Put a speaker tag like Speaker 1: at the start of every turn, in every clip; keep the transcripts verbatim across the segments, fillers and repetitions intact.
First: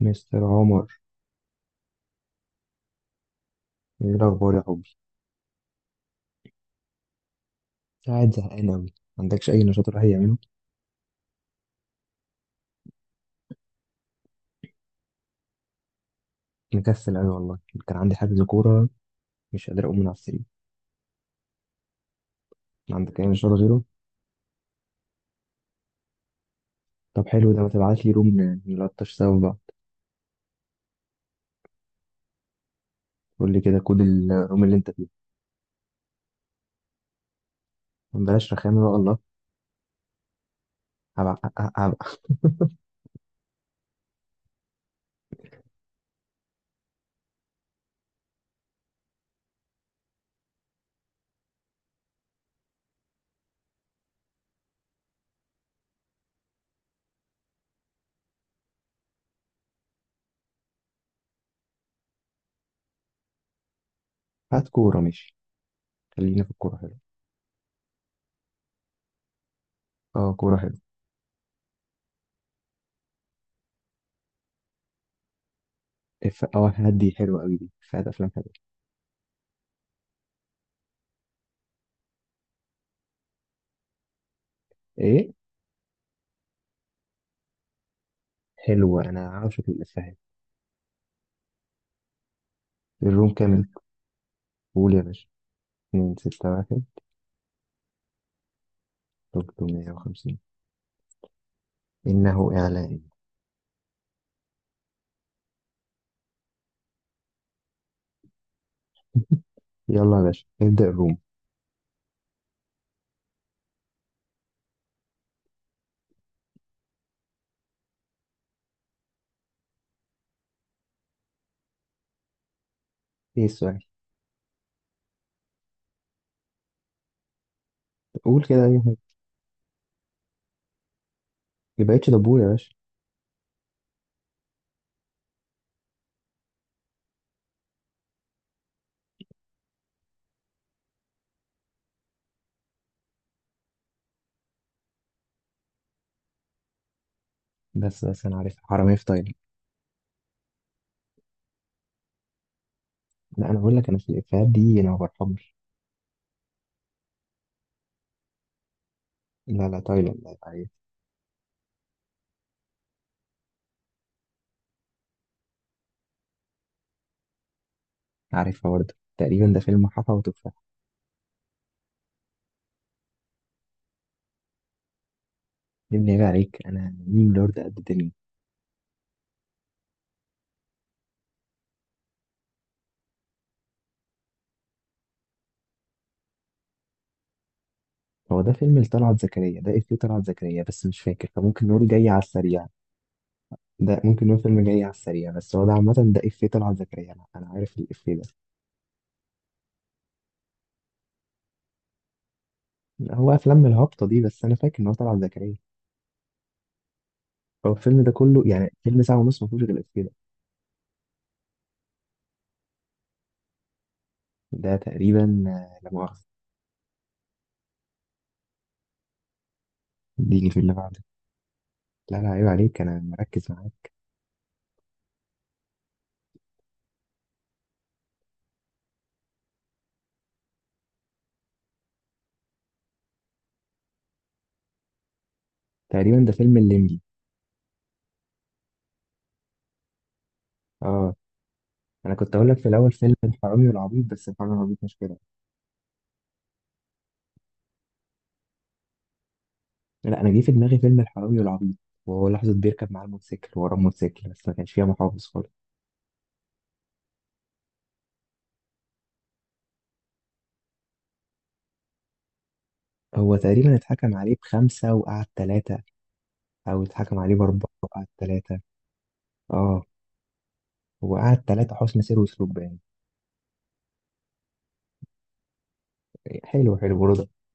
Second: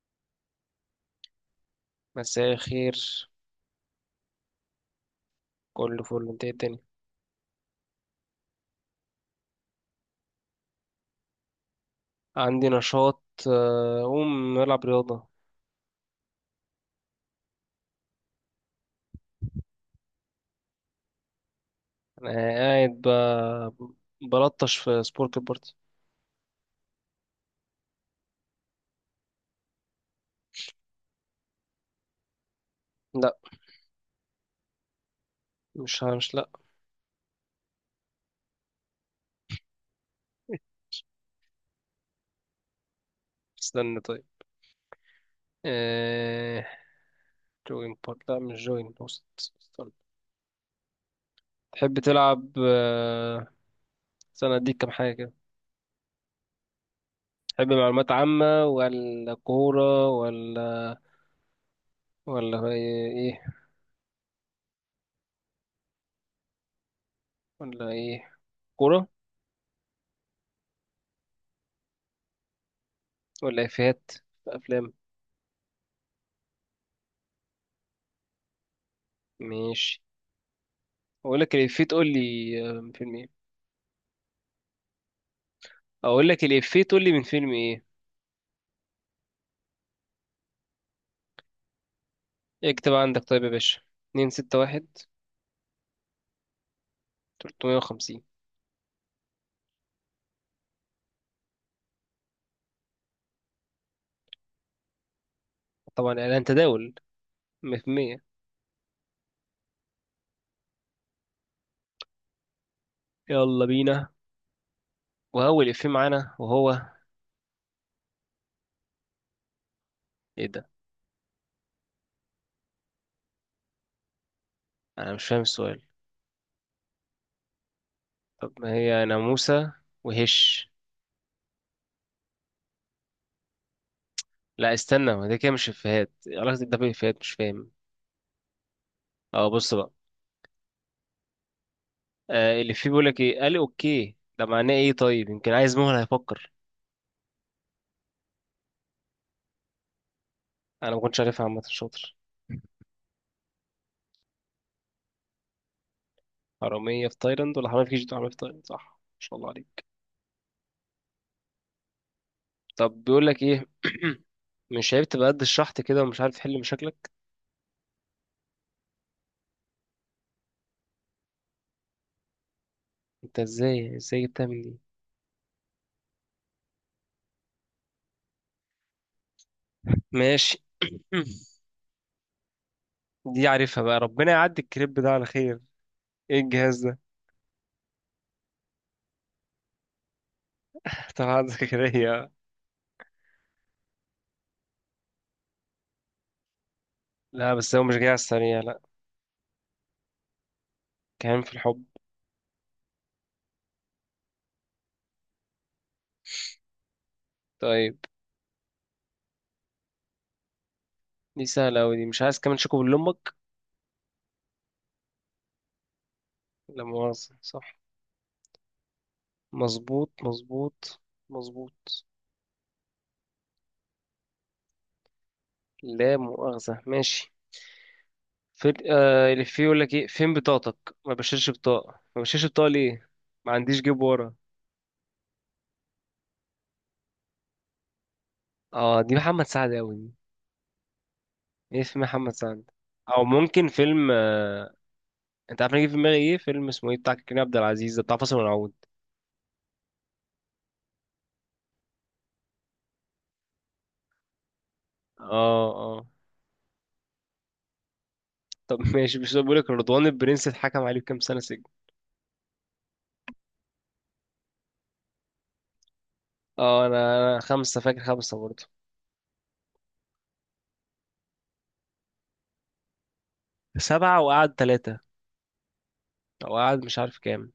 Speaker 1: مستر عمر،
Speaker 2: مساء الخير.
Speaker 1: ايه الاخبار يا حبي؟
Speaker 2: كله فل، انت ايه الدنيا؟
Speaker 1: قاعد زهقان قوي. ما عندكش اي نشاط الواحد يعمله؟
Speaker 2: عندي نشاط، آه، اقوم العب رياضه.
Speaker 1: مكسل قوي والله. كان عندي حجز كوره، مش قادر اقوم من على السرير.
Speaker 2: انا قاعد
Speaker 1: ما عندك اي نشاط غيره؟
Speaker 2: ب- بلطش في سبورك البارتي.
Speaker 1: طب حلو ده، ما تبعت لي روم ن- نلطش سوا بقى.
Speaker 2: لا،
Speaker 1: قول لي كده كود الروم اللي انت فيه.
Speaker 2: مش ه- مش، لا.
Speaker 1: بلاش رخامه بقى الله. هبع- ه- ه-
Speaker 2: استنى، طيب. آه... جوين بارت، لا مش جوين، بوست، استنى. تحب تلعب؟ آه، استنى اديك كام حاجه كده. تحب معلومات عامه ولا كوره ولا ولا ايه؟
Speaker 1: هات كوره ماشي. خلينا في الكوره حلو.
Speaker 2: ولا ايه كوره،
Speaker 1: اه كوره حلو.
Speaker 2: ولا افيهات، افلام؟
Speaker 1: اف اه هدي حلوه قوي دي، فات افلام حلوه.
Speaker 2: ماشي. اقول لك الافيه تقول لي، آه، من فيلم ايه
Speaker 1: ايه،
Speaker 2: اقول لك الافيه تقول لي من فيلم ايه.
Speaker 1: حلوه انا عاشق الافيهات.
Speaker 2: اكتب عندك،
Speaker 1: الروم
Speaker 2: طيب يا
Speaker 1: كامل،
Speaker 2: باشا. اتنين ستة واحد.
Speaker 1: قول يا باشا. اتنين ستة واحد.
Speaker 2: ثلاثة خمسة صفر.
Speaker 1: تلتمية وخمسين. إنه إعلان.
Speaker 2: طبعا اعلان تداول، مية في المية.
Speaker 1: يلا يا باشا نبدأ الروم.
Speaker 2: يلا بينا. وهو الافيه معانا، وهو ايه ده؟
Speaker 1: ايه السؤال؟
Speaker 2: انا مش فاهم السؤال.
Speaker 1: قول
Speaker 2: طب
Speaker 1: كده
Speaker 2: ما
Speaker 1: اي حاجه.
Speaker 2: هي ناموسة وهش.
Speaker 1: ما بقتش دبور يا باشا.
Speaker 2: لا استنى، ما ده كده مش افيهات، إيه علاقة ده بالافيهات؟ مش فاهم. اه، بص بقى. آه الافيه بيقول لك ايه قال اوكي، ده معناه ايه؟ طيب يمكن عايز مهلة هيفكر.
Speaker 1: بس بس انا عارف، حرامية في تايلاند.
Speaker 2: انا ما كنتش عارفها، عامة شاطر.
Speaker 1: لا انا اقول لك، انا في الافيهات دي انا ما برحمش.
Speaker 2: حرامية في تايلاند ولا حرامية في كيجي؟ حرامية في تايلاند، صح، ما شاء الله
Speaker 1: لا لا
Speaker 2: عليك.
Speaker 1: تايلاند، لا يبقى عليك.
Speaker 2: طب بيقول لك ايه مش عارف تبقى قد الشحط كده ومش عارف تحل مشاكلك.
Speaker 1: عارفها برضه، تقريبا ده فيلم حفا وتفاح.
Speaker 2: انت ازاي ازاي جبتها من دي؟
Speaker 1: يا ابني عيب عليك، انا ميم لورد قد الدنيا.
Speaker 2: ماشي. دي عارفها بقى، ربنا يعدي الكريب ده على خير. ايه الجهاز ده؟
Speaker 1: هو ده فيلم لطلعت زكريا، ده افيه طلعت زكريا بس مش
Speaker 2: طب
Speaker 1: فاكر،
Speaker 2: عندك
Speaker 1: فممكن
Speaker 2: كده.
Speaker 1: نقول جاي على السريع. ده ممكن نقول فيلم جاي على السريع، بس هو ده عامة ده افيه طلعت زكريا، انا أنا
Speaker 2: لا بس
Speaker 1: عارف
Speaker 2: هو مش جاي على
Speaker 1: الافيه ده.
Speaker 2: السريع، لا. كان في الحب.
Speaker 1: هو افلام الهبطة دي، بس انا فاكر ان هو طلعت زكريا. هو
Speaker 2: طيب.
Speaker 1: الفيلم ده كله يعني فيلم ساعة ونص ما فيهوش غير الإفيه ده.
Speaker 2: دي سهلة أوي دي، مش عايز كمان شوكو لأمك.
Speaker 1: ده تقريبا آه، لا مؤاخذة.
Speaker 2: لا مؤاخذة صح. مظبوط،
Speaker 1: اديني في اللي
Speaker 2: مظبوط،
Speaker 1: بعده.
Speaker 2: مظبوط.
Speaker 1: لا لا عيب عليك، أنا مركز معاك.
Speaker 2: لا مؤاخذة، ماشي. فين، آه اللي فيه يقول لك ايه، فين بطاقتك، ما بشيلش بطاقة، ما بشيلش بطاقة ليه؟ ما عنديش جيب ورا.
Speaker 1: تقريبا ده فيلم الليمبي.
Speaker 2: اه، دي محمد سعد قوي دي.
Speaker 1: اه،
Speaker 2: ايه في
Speaker 1: أنا
Speaker 2: محمد
Speaker 1: كنت أقول لك
Speaker 2: سعد؟
Speaker 1: في الأول فيلم
Speaker 2: او
Speaker 1: الحرامي
Speaker 2: ممكن
Speaker 1: والعبيط،
Speaker 2: فيلم،
Speaker 1: بس
Speaker 2: آه،
Speaker 1: الحرامي والعبيط مش كده.
Speaker 2: انت عارف انا جه في دماغي ايه، فيلم اسمه ايه بتاع كريم عبد العزيز ده بتاع فاصل ونعود.
Speaker 1: لا أنا جه في دماغي فيلم الحرامي والعبيط، وهو لحظة بيركب معاه الموتوسيكل وراه الموتوسيكل، بس ما كانش فيها محافظ خالص.
Speaker 2: اه، اه. طب ماشي، مش بقول لك رضوان البرنس اتحكم عليه بكام سنة سجن؟
Speaker 1: هو تقريبا اتحكم عليه بخمسة وقعد ثلاثة، أو
Speaker 2: اه، انا
Speaker 1: اتحكم عليه
Speaker 2: انا
Speaker 1: بأربعة
Speaker 2: خمسة فاكر،
Speaker 1: وقعد
Speaker 2: خمسة
Speaker 1: ثلاثة.
Speaker 2: برضه.
Speaker 1: اه، هو قعد ثلاثة حسن سير وسلوك باين.
Speaker 2: سبعة وقعد ثلاثة. او
Speaker 1: حلو
Speaker 2: قعد مش
Speaker 1: حلو
Speaker 2: عارف
Speaker 1: رضا.
Speaker 2: كام.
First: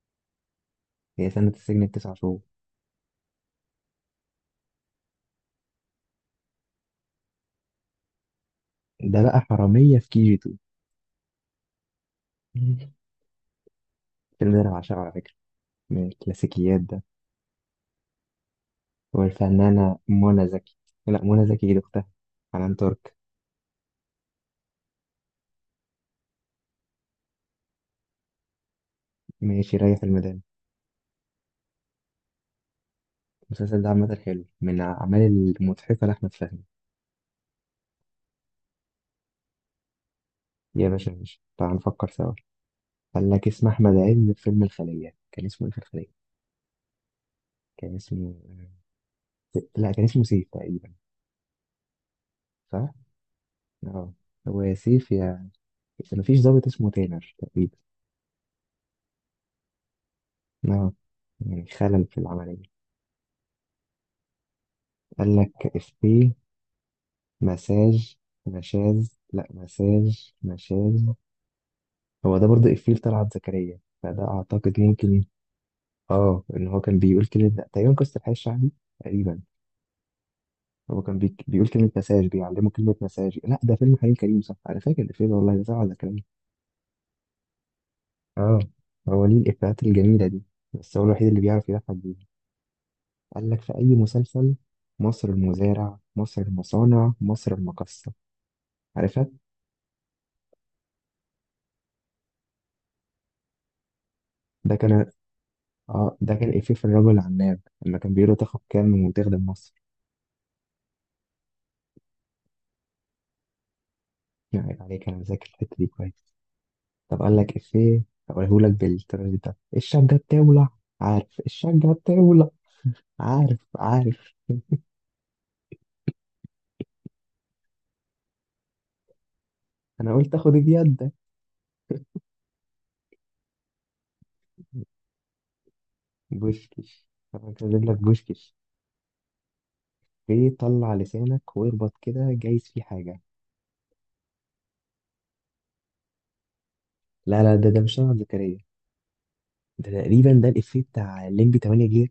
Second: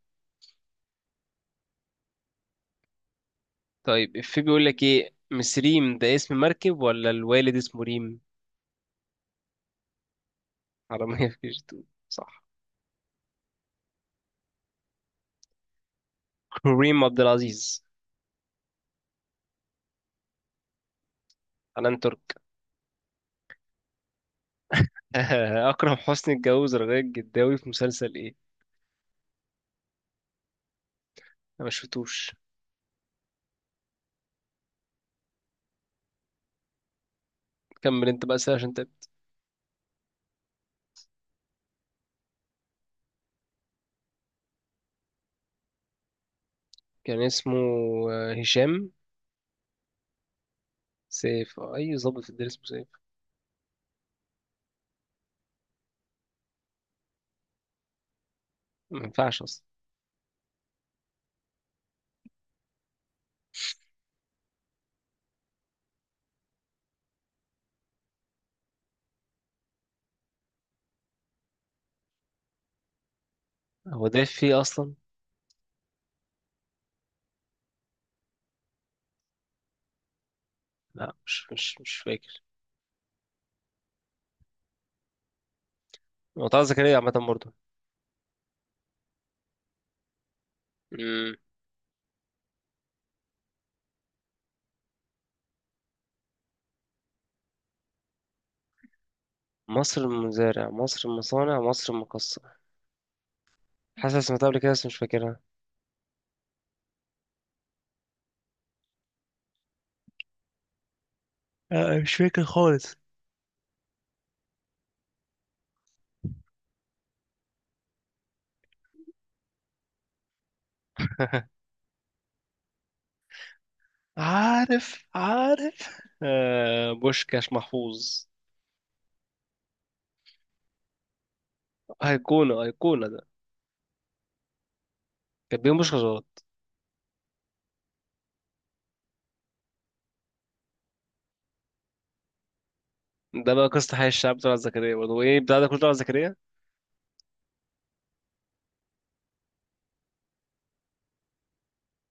Speaker 1: هي سنة السجن التسع شهور.
Speaker 2: طيب في بيقول لك ايه مسريم ده، اسم مركب ولا الوالد اسمه ريم؟
Speaker 1: ده بقى حرامية في كي جي تو.
Speaker 2: حرامية في كيجي اتنين، صح.
Speaker 1: الفيلم ده أنا بعشقه على فكرة، من الكلاسيكيات ده.
Speaker 2: كريم عبد العزيز.
Speaker 1: والفنانة منى زكي. لا منى زكي دي
Speaker 2: حنان
Speaker 1: أختها،
Speaker 2: ترك.
Speaker 1: حنان ترك.
Speaker 2: أكرم حسني اتجوز رغاية الجداوي في مسلسل إيه؟
Speaker 1: ماشي، ريح الميدان.
Speaker 2: أنا ما شفتوش.
Speaker 1: المسلسل ده عامة حلو، من الأعمال المضحكة لأحمد فهمي.
Speaker 2: كمل أنت بقى سهل عشان تقل.
Speaker 1: يا باشا ماشي، تعال نفكر سوا. قال لك اسم أحمد عز في فيلم الخلية كان اسمه إيه في الخلية؟
Speaker 2: كان اسمه،
Speaker 1: كان
Speaker 2: آه،
Speaker 1: اسمه
Speaker 2: هشام.
Speaker 1: آه، لا، كان اسمه سيف تقريبا.
Speaker 2: سيف، أي ظابط في الدنيا اسمه سيف.
Speaker 1: صح؟ اه. هو يا سيف يا، بس مفيش ضابط اسمه تامر تقريبا.
Speaker 2: ما ينفعش أصلا.
Speaker 1: اه، يعني خلل في العملية. قال لك إفيه مساج. مشاز، لا مساج مشاز. هو ده برضه إفيه لطلعت زكريا،
Speaker 2: هو ده
Speaker 1: فده
Speaker 2: فيه
Speaker 1: أعتقد
Speaker 2: أصلا؟
Speaker 1: يمكن. آه، إن هو كان بيقول كلمة تقريبا قصة الحي الشعبي تقريبا. هو
Speaker 2: لا،
Speaker 1: كان بي...
Speaker 2: مش
Speaker 1: بيقول
Speaker 2: مش
Speaker 1: كلمة
Speaker 2: مش
Speaker 1: مساج،
Speaker 2: فاكر.
Speaker 1: بيعلمه كلمة مساج. لا ده فيلم حليم كريم صح، أنا فاكر الإفيه ده والله، ده طلعت زكريا.
Speaker 2: هو طه زكريا عامة برضه.
Speaker 1: آه. هو ليه الإفيهات الجميلة دي، بس هو الوحيد
Speaker 2: مم.
Speaker 1: اللي بيعرف يضحك بيها. قال لك في أي مسلسل. مصر المزارع مصر المصانع مصر المقصة، عارفها.
Speaker 2: مصر المزارع، مصر المصانع، مصر المقصة. حاسس إني سمعتها قبل كده،
Speaker 1: ده
Speaker 2: بس مش
Speaker 1: كان
Speaker 2: فاكرها.
Speaker 1: آه ده كان إفيه في الرجل العناب، لما كان بيقول له تاخد كام وتخدم مصر.
Speaker 2: آه، مش فاكر خالص.
Speaker 1: يعني عليك، أنا ذاكر الحتة دي كويس. طب قال لك إفيه. هقولهولك بالطريقة ده، الشجة بتولع. عارف الشجة بتولع. عارف عارف.
Speaker 2: عارف، عارف، آه، بوشكاش محفوظ.
Speaker 1: أنا قلت آخد بيدك.
Speaker 2: أيقونة، أيقونة ده. كان بيهم مش غلط.
Speaker 1: بوشكش. طب أنا كاتب لك بوشكش. إيه طلع لسانك واربط كده، جايز فيه حاجة.
Speaker 2: ده بقى قصة حي الشعب طلعت زكريا برضه، وإيه بتاع ده كله؟ طلعت زكريا؟
Speaker 1: لا لا ده ده مش طلعت زكريا، ده تقريبا ده الإفيه بتاع الليمبي تمنية جيجا،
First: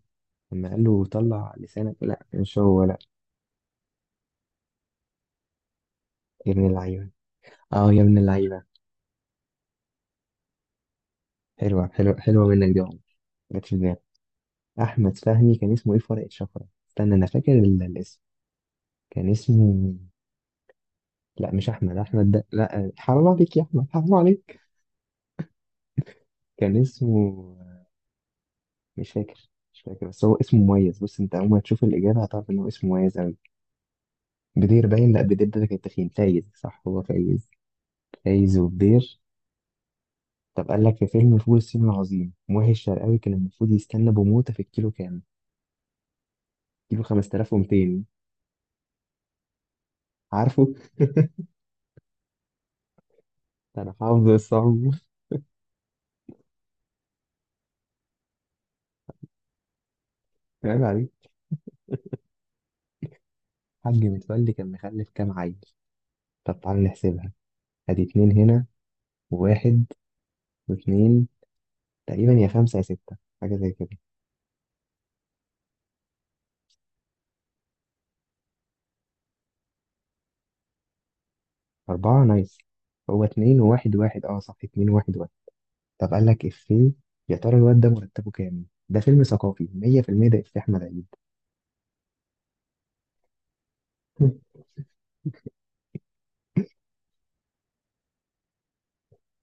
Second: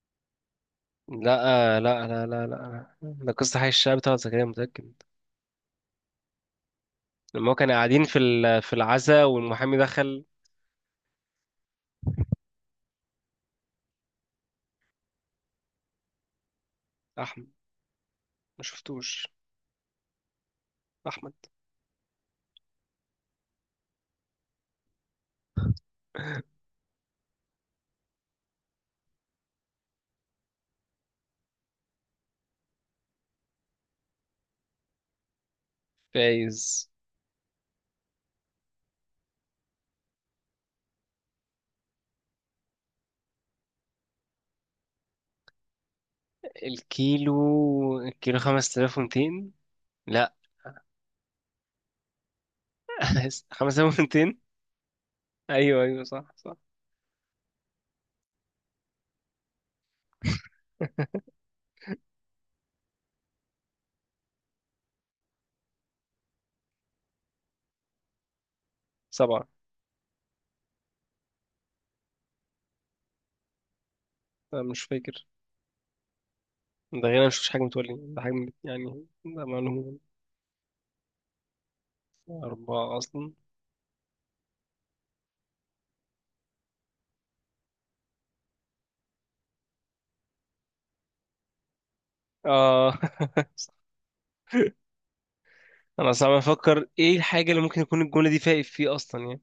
Speaker 1: لما قال له طلع
Speaker 2: لا، لا،
Speaker 1: لسانك.
Speaker 2: لا،
Speaker 1: لا
Speaker 2: لا،
Speaker 1: مش هو
Speaker 2: لا،
Speaker 1: لا.
Speaker 2: ده قصة حي الشعب طلعت زكريا، متأكد.
Speaker 1: يا ابن اللعيبة.
Speaker 2: لما هو كانوا
Speaker 1: اه يا
Speaker 2: قاعدين
Speaker 1: ابن
Speaker 2: في ال...
Speaker 1: اللعيبة.
Speaker 2: في العزا والمحامي دخل.
Speaker 1: حلوة حلوة حلوة منك دي يا عمر، جت في دماغي. أحمد فهمي كان اسمه إيه في ورقة شفرة؟ استنى أنا
Speaker 2: أحمد.
Speaker 1: فاكر ال- الاسم.
Speaker 2: ما شفتوش.
Speaker 1: كان اسمه.
Speaker 2: أحمد.
Speaker 1: لا مش احمد، احمد ده لا حرام عليك يا احمد حرام عليك. كان اسمه مش فاكر مش فاكر، بس هو اسمه مميز، بص انت اول ما تشوف الاجابه هتعرف ان هو اسمه مميز قوي. بدير، باين لا بدير ده كان تخين. فايز صح
Speaker 2: فايز.
Speaker 1: هو فايز. فايز وبدير. طب قال لك في فيلم فول الصين العظيم، ماهي الشرقاوي كان المفروض يستنى بموته في الكيلو كام؟ كيلو
Speaker 2: الكيلو
Speaker 1: خمسة آلاف ومتين.
Speaker 2: الكيلو خمسة آلاف ومئتين. لا.
Speaker 1: عارفه؟ انا حافظ
Speaker 2: خمسة آلاف ومئتين.
Speaker 1: الصعب.
Speaker 2: أيوه، أيوه، صح، صح.
Speaker 1: عيب عليك. حاج متولي كان مخلف كام عيل؟ طب تعالى نحسبها. ادي اتنين هنا
Speaker 2: سبعة.
Speaker 1: وواحد واثنين، تقريبا يا خمسة يا ستة، حاجة زي كده.
Speaker 2: أنا مش فاكر. ده غير أنا مشفتش حاجة، متولي ده حاجة، يعني ده معلومة.
Speaker 1: أربعة نايس.
Speaker 2: أربعة
Speaker 1: هو
Speaker 2: أصلا.
Speaker 1: اتنين وواحد واحد، اه صح اتنين وواحد واحد. طب قال لك إفيه. يا ترى الواد ده مرتبه كام؟ ده فيلم ثقافي مية بالمية. ده إفيه أحمد عيد.
Speaker 2: آه أنا صعب أفكر إيه الحاجة اللي ممكن يكون الجملة دي فايق فيه أصلا يعني.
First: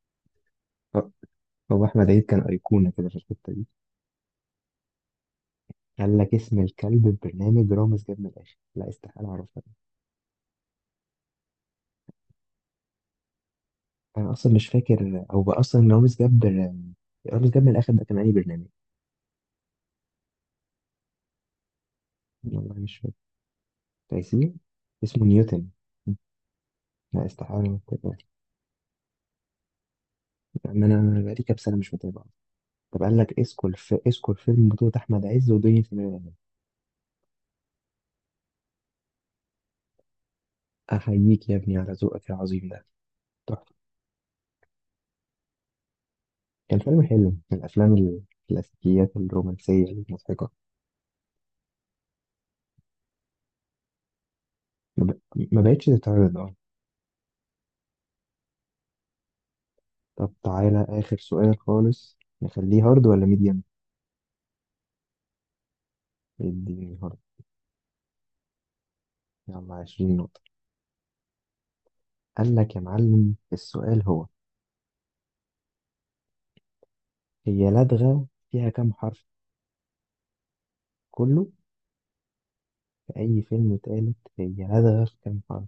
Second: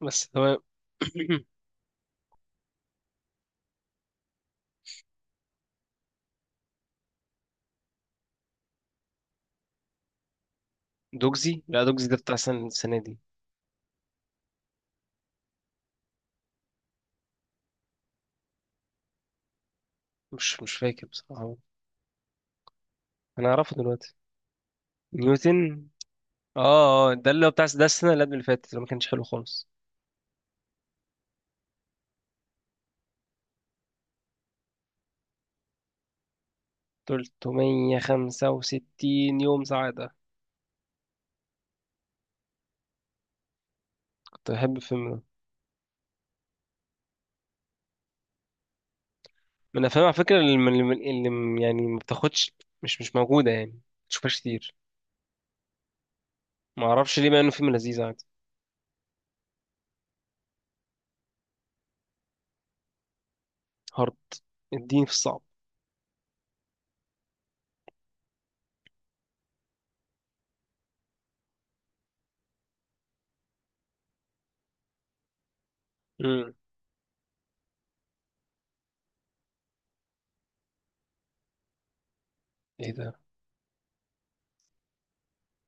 Speaker 2: بس تمام.
Speaker 1: هو هو أحمد عيد كان أيقونة كده في الحتة دي. قال لك اسم الكلب في برنامج رامز جاب من الآخر. لا استحالة أعرفها.
Speaker 2: دوجزي، لا دوجزي ده بتاع سنة، السنة دي.
Speaker 1: أنا أصلا مش فاكر، أو بقى أصلا رامز جاب. رامز جاب من الآخر ده كان أي برنامج؟
Speaker 2: مش مش فاكر بصراحة.
Speaker 1: والله مش فاكر.
Speaker 2: أنا أعرفه دلوقتي.
Speaker 1: تايسير. اسمه نيوتن.
Speaker 2: نيوتن. آه، آه،
Speaker 1: لا
Speaker 2: ده اللي هو بتاع
Speaker 1: استحالة ما
Speaker 2: ده السنة اللي
Speaker 1: أفتكرش.
Speaker 2: قبل اللي فاتت اللي ما كانش حلو خالص.
Speaker 1: يعني أنا بقالي كام سنة مش متابع. طب قال لك اسكو الف... اسكو الفيلم بطولة أحمد عز ودنيا سمير غانم.
Speaker 2: ثلاثمية خمسة وستين يوم سعادة.
Speaker 1: أحييك يا ابني على ذوقك العظيم ده، تحفة.
Speaker 2: كنت بحب الفيلم ده.
Speaker 1: كان فيلم حلو من الأفلام، الكلاسيكيات
Speaker 2: من
Speaker 1: الرومانسية
Speaker 2: الأفلام على فكرة
Speaker 1: المضحكة.
Speaker 2: اللي, اللي, اللي يعني ما بتاخدش. مش مش موجودة، يعني ما تشوفهاش كتير.
Speaker 1: ما, ب... ما بقتش تتعرض أه.
Speaker 2: ما أعرفش ليه، مع إنه فيلم لذيذ عادي.
Speaker 1: طب تعالى آخر سؤال خالص، نخليه هارد ولا ميديم؟
Speaker 2: هارد. اديني في الصعب.
Speaker 1: اديني هارد. يلا عشرين نقطة. قال لك يا معلم، السؤال هو:
Speaker 2: امم
Speaker 1: هي لدغة فيها كام حرف؟ كله.
Speaker 2: ايه ده؟
Speaker 1: في أي فيلم تالت، هي لدغة في كام حرف؟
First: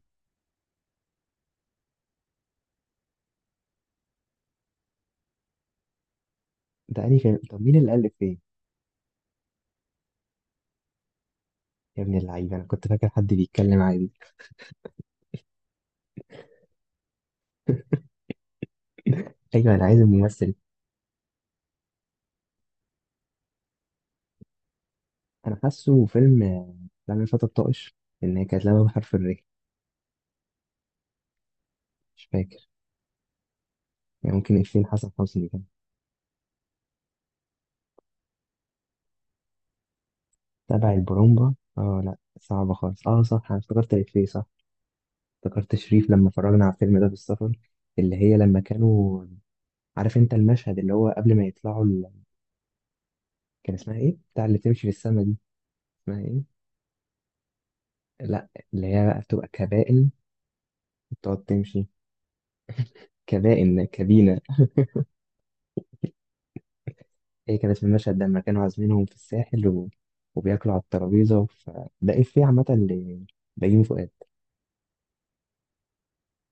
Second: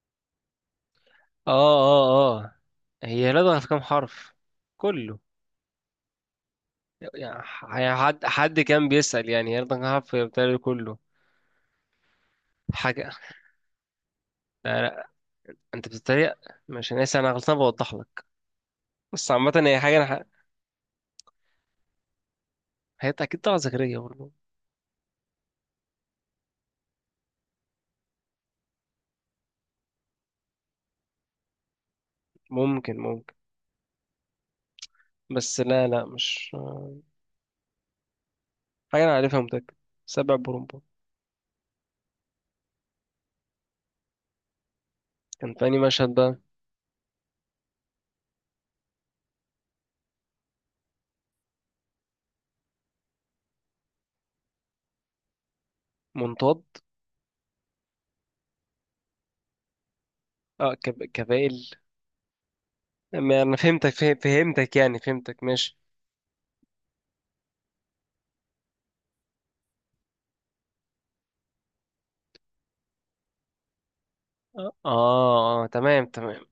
Speaker 2: اه، اه، اه. هي لدغة في كام حرف؟ كله.
Speaker 1: ده أنهي فيلم؟
Speaker 2: يعني
Speaker 1: طب
Speaker 2: ح-
Speaker 1: مين اللي ألف
Speaker 2: حد
Speaker 1: فيه؟
Speaker 2: حد كان بيسأل يعني هي لدغة كام حرف، هي بتهيألي كله.
Speaker 1: يا ابن اللعيبة، أنا كنت فاكر
Speaker 2: حاجة.
Speaker 1: حد بيتكلم عادي.
Speaker 2: لا، لا، انت بتتريق. مش، انا اسف انا غلطان بوضح لك. بس عامة
Speaker 1: ايوه
Speaker 2: هي
Speaker 1: انا
Speaker 2: حاجة
Speaker 1: عايز
Speaker 2: انا ح...
Speaker 1: الممثل.
Speaker 2: هي اكيد طلعت زكريا برضه.
Speaker 1: انا حاسه فيلم آه، لما الفتى الطائش، ان هي كانت لعبه بحرف الري. مش فاكر.
Speaker 2: ممكن، ممكن.
Speaker 1: يعني ممكن إفيه حسن حسني
Speaker 2: بس
Speaker 1: كان
Speaker 2: لا، لا، مش. حاجة انا عارفها متأكد. سبع برومبا.
Speaker 1: تبع البرومبا. اه لا صعبة خالص، اه صح انا افتكرت الإفيه صح.
Speaker 2: كان في
Speaker 1: افتكرت
Speaker 2: أنهي
Speaker 1: شريف
Speaker 2: مشهد
Speaker 1: لما
Speaker 2: بقى؟
Speaker 1: اتفرجنا على الفيلم ده في السفر، اللي هي لما كانوا. عارف انت المشهد اللي هو قبل ما يطلعوا ال... كان اسمها ايه بتاع اللي تمشي في السما دي، اسمها ايه؟
Speaker 2: منطاد.
Speaker 1: لا. اللي هي بقى بتبقى كبائن،
Speaker 2: اه كب...
Speaker 1: بتقعد
Speaker 2: كبائل.
Speaker 1: تمشي.
Speaker 2: ما انا
Speaker 1: كبائن
Speaker 2: فهمتك، فه...
Speaker 1: كبينة.
Speaker 2: فهمتك يعني، فهمتك، ماشي.
Speaker 1: هي كان اسم المشهد ده لما كانوا عازمينهم في الساحل و... وبياكلوا على الترابيزة ف... ده إفيه عامة ل- بيومي فؤاد.
Speaker 2: اه، اه، تمام، تمام.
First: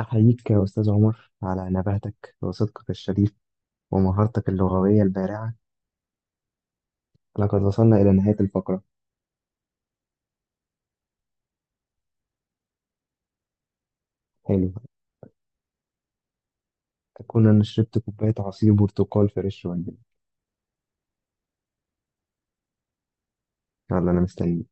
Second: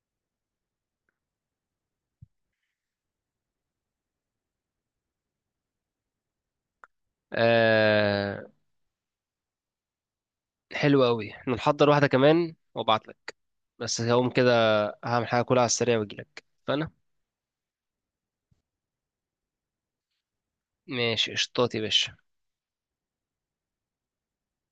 Speaker 1: أحييك يا أستاذ عمر على نباهتك وصدقك الشريف ومهارتك اللغوية البارعة. لقد وصلنا إلى نهاية
Speaker 2: آه.
Speaker 1: الفقرة.
Speaker 2: حلو قوي، نحضر واحده كمان وابعت لك بس هقوم كده.
Speaker 1: حلو.
Speaker 2: هعمل حاجه كلها على السريع واجيلك فانا.
Speaker 1: أكون أنا شربت كوباية عصير برتقال فريش ولا.
Speaker 2: ماشي قشطات يا باشا.
Speaker 1: يلا أنا مستني.